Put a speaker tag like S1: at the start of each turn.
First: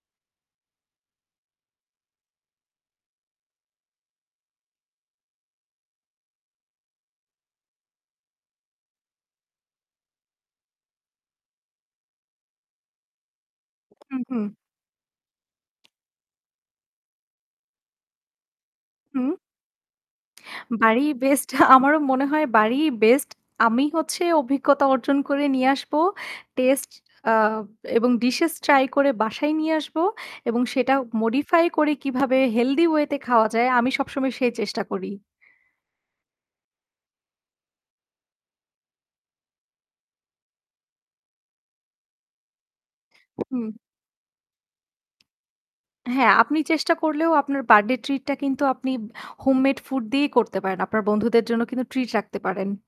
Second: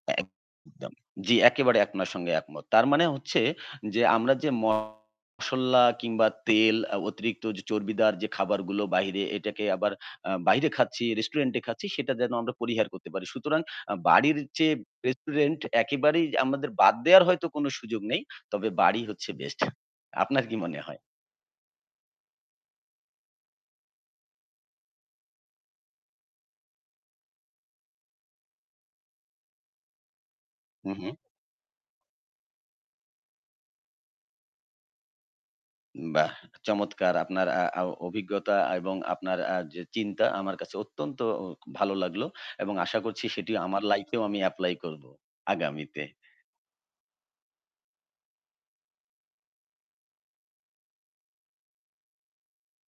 S1: একদম। জ্বি একেবারে আপনার সঙ্গে একমত। তার মানে হচ্ছে যে আমরা যে মশলা কিংবা তেল আ অতিরিক্ত চর্বিদার যে খাবারগুলো বাইরে এটাকে আবার আ বাইরে খাচ্ছি, রেস্টুরেন্টে খাচ্ছি সেটা যেন আমরা পরিহার করতে পারি। সুতরাং আ
S2: হুম,
S1: বাড়ির
S2: হুম।
S1: চেয়ে রেস্টুরেন্ট একেবারেই আমাদের বাদ দেয়ার হয়তো কোন সুযোগ নেই। তবে বাড়ি হচ্ছে
S2: হুম।
S1: বেস্ট। আপনার কি মনে হয়?
S2: বাড়িই বেস্ট আমারও মনে হয় বাড়িই বেস্ট। আমি হচ্ছে অভিজ্ঞতা অর্জন করে নিয়ে আসবো। টেস্ট আ এবং ডিশ ট্রাই করে বাসায় নিয়ে আসব। এবং সেটা
S1: হুম, হুম।
S2: modify করে কিভাবে Healthy way তে খাওয়া যায় আমি সবসময় সেই চেষ্টা করি।
S1: বাহ! চমৎকার আপনার আ অ অভিজ্ঞতা এবং আপনার আ যে চিন্তা আমার কাছে অত্যন্ত অ ভালো লাগলো। এবং আশা করছি সেটি
S2: হুম।
S1: আমার লাইফেও এও আমি এপ্লাই করব, আগামীতে।
S2: হ্যাঁ আপনি চেষ্টা করলেও আপনার বার্থডে ট্রিট টা কিন্তু আপনি হোম মেড ফুড দিয়েই করতে পারেন। আপনার বন্ধুদের জন্য কিন্তু ট্রিট রাখতে পারেন।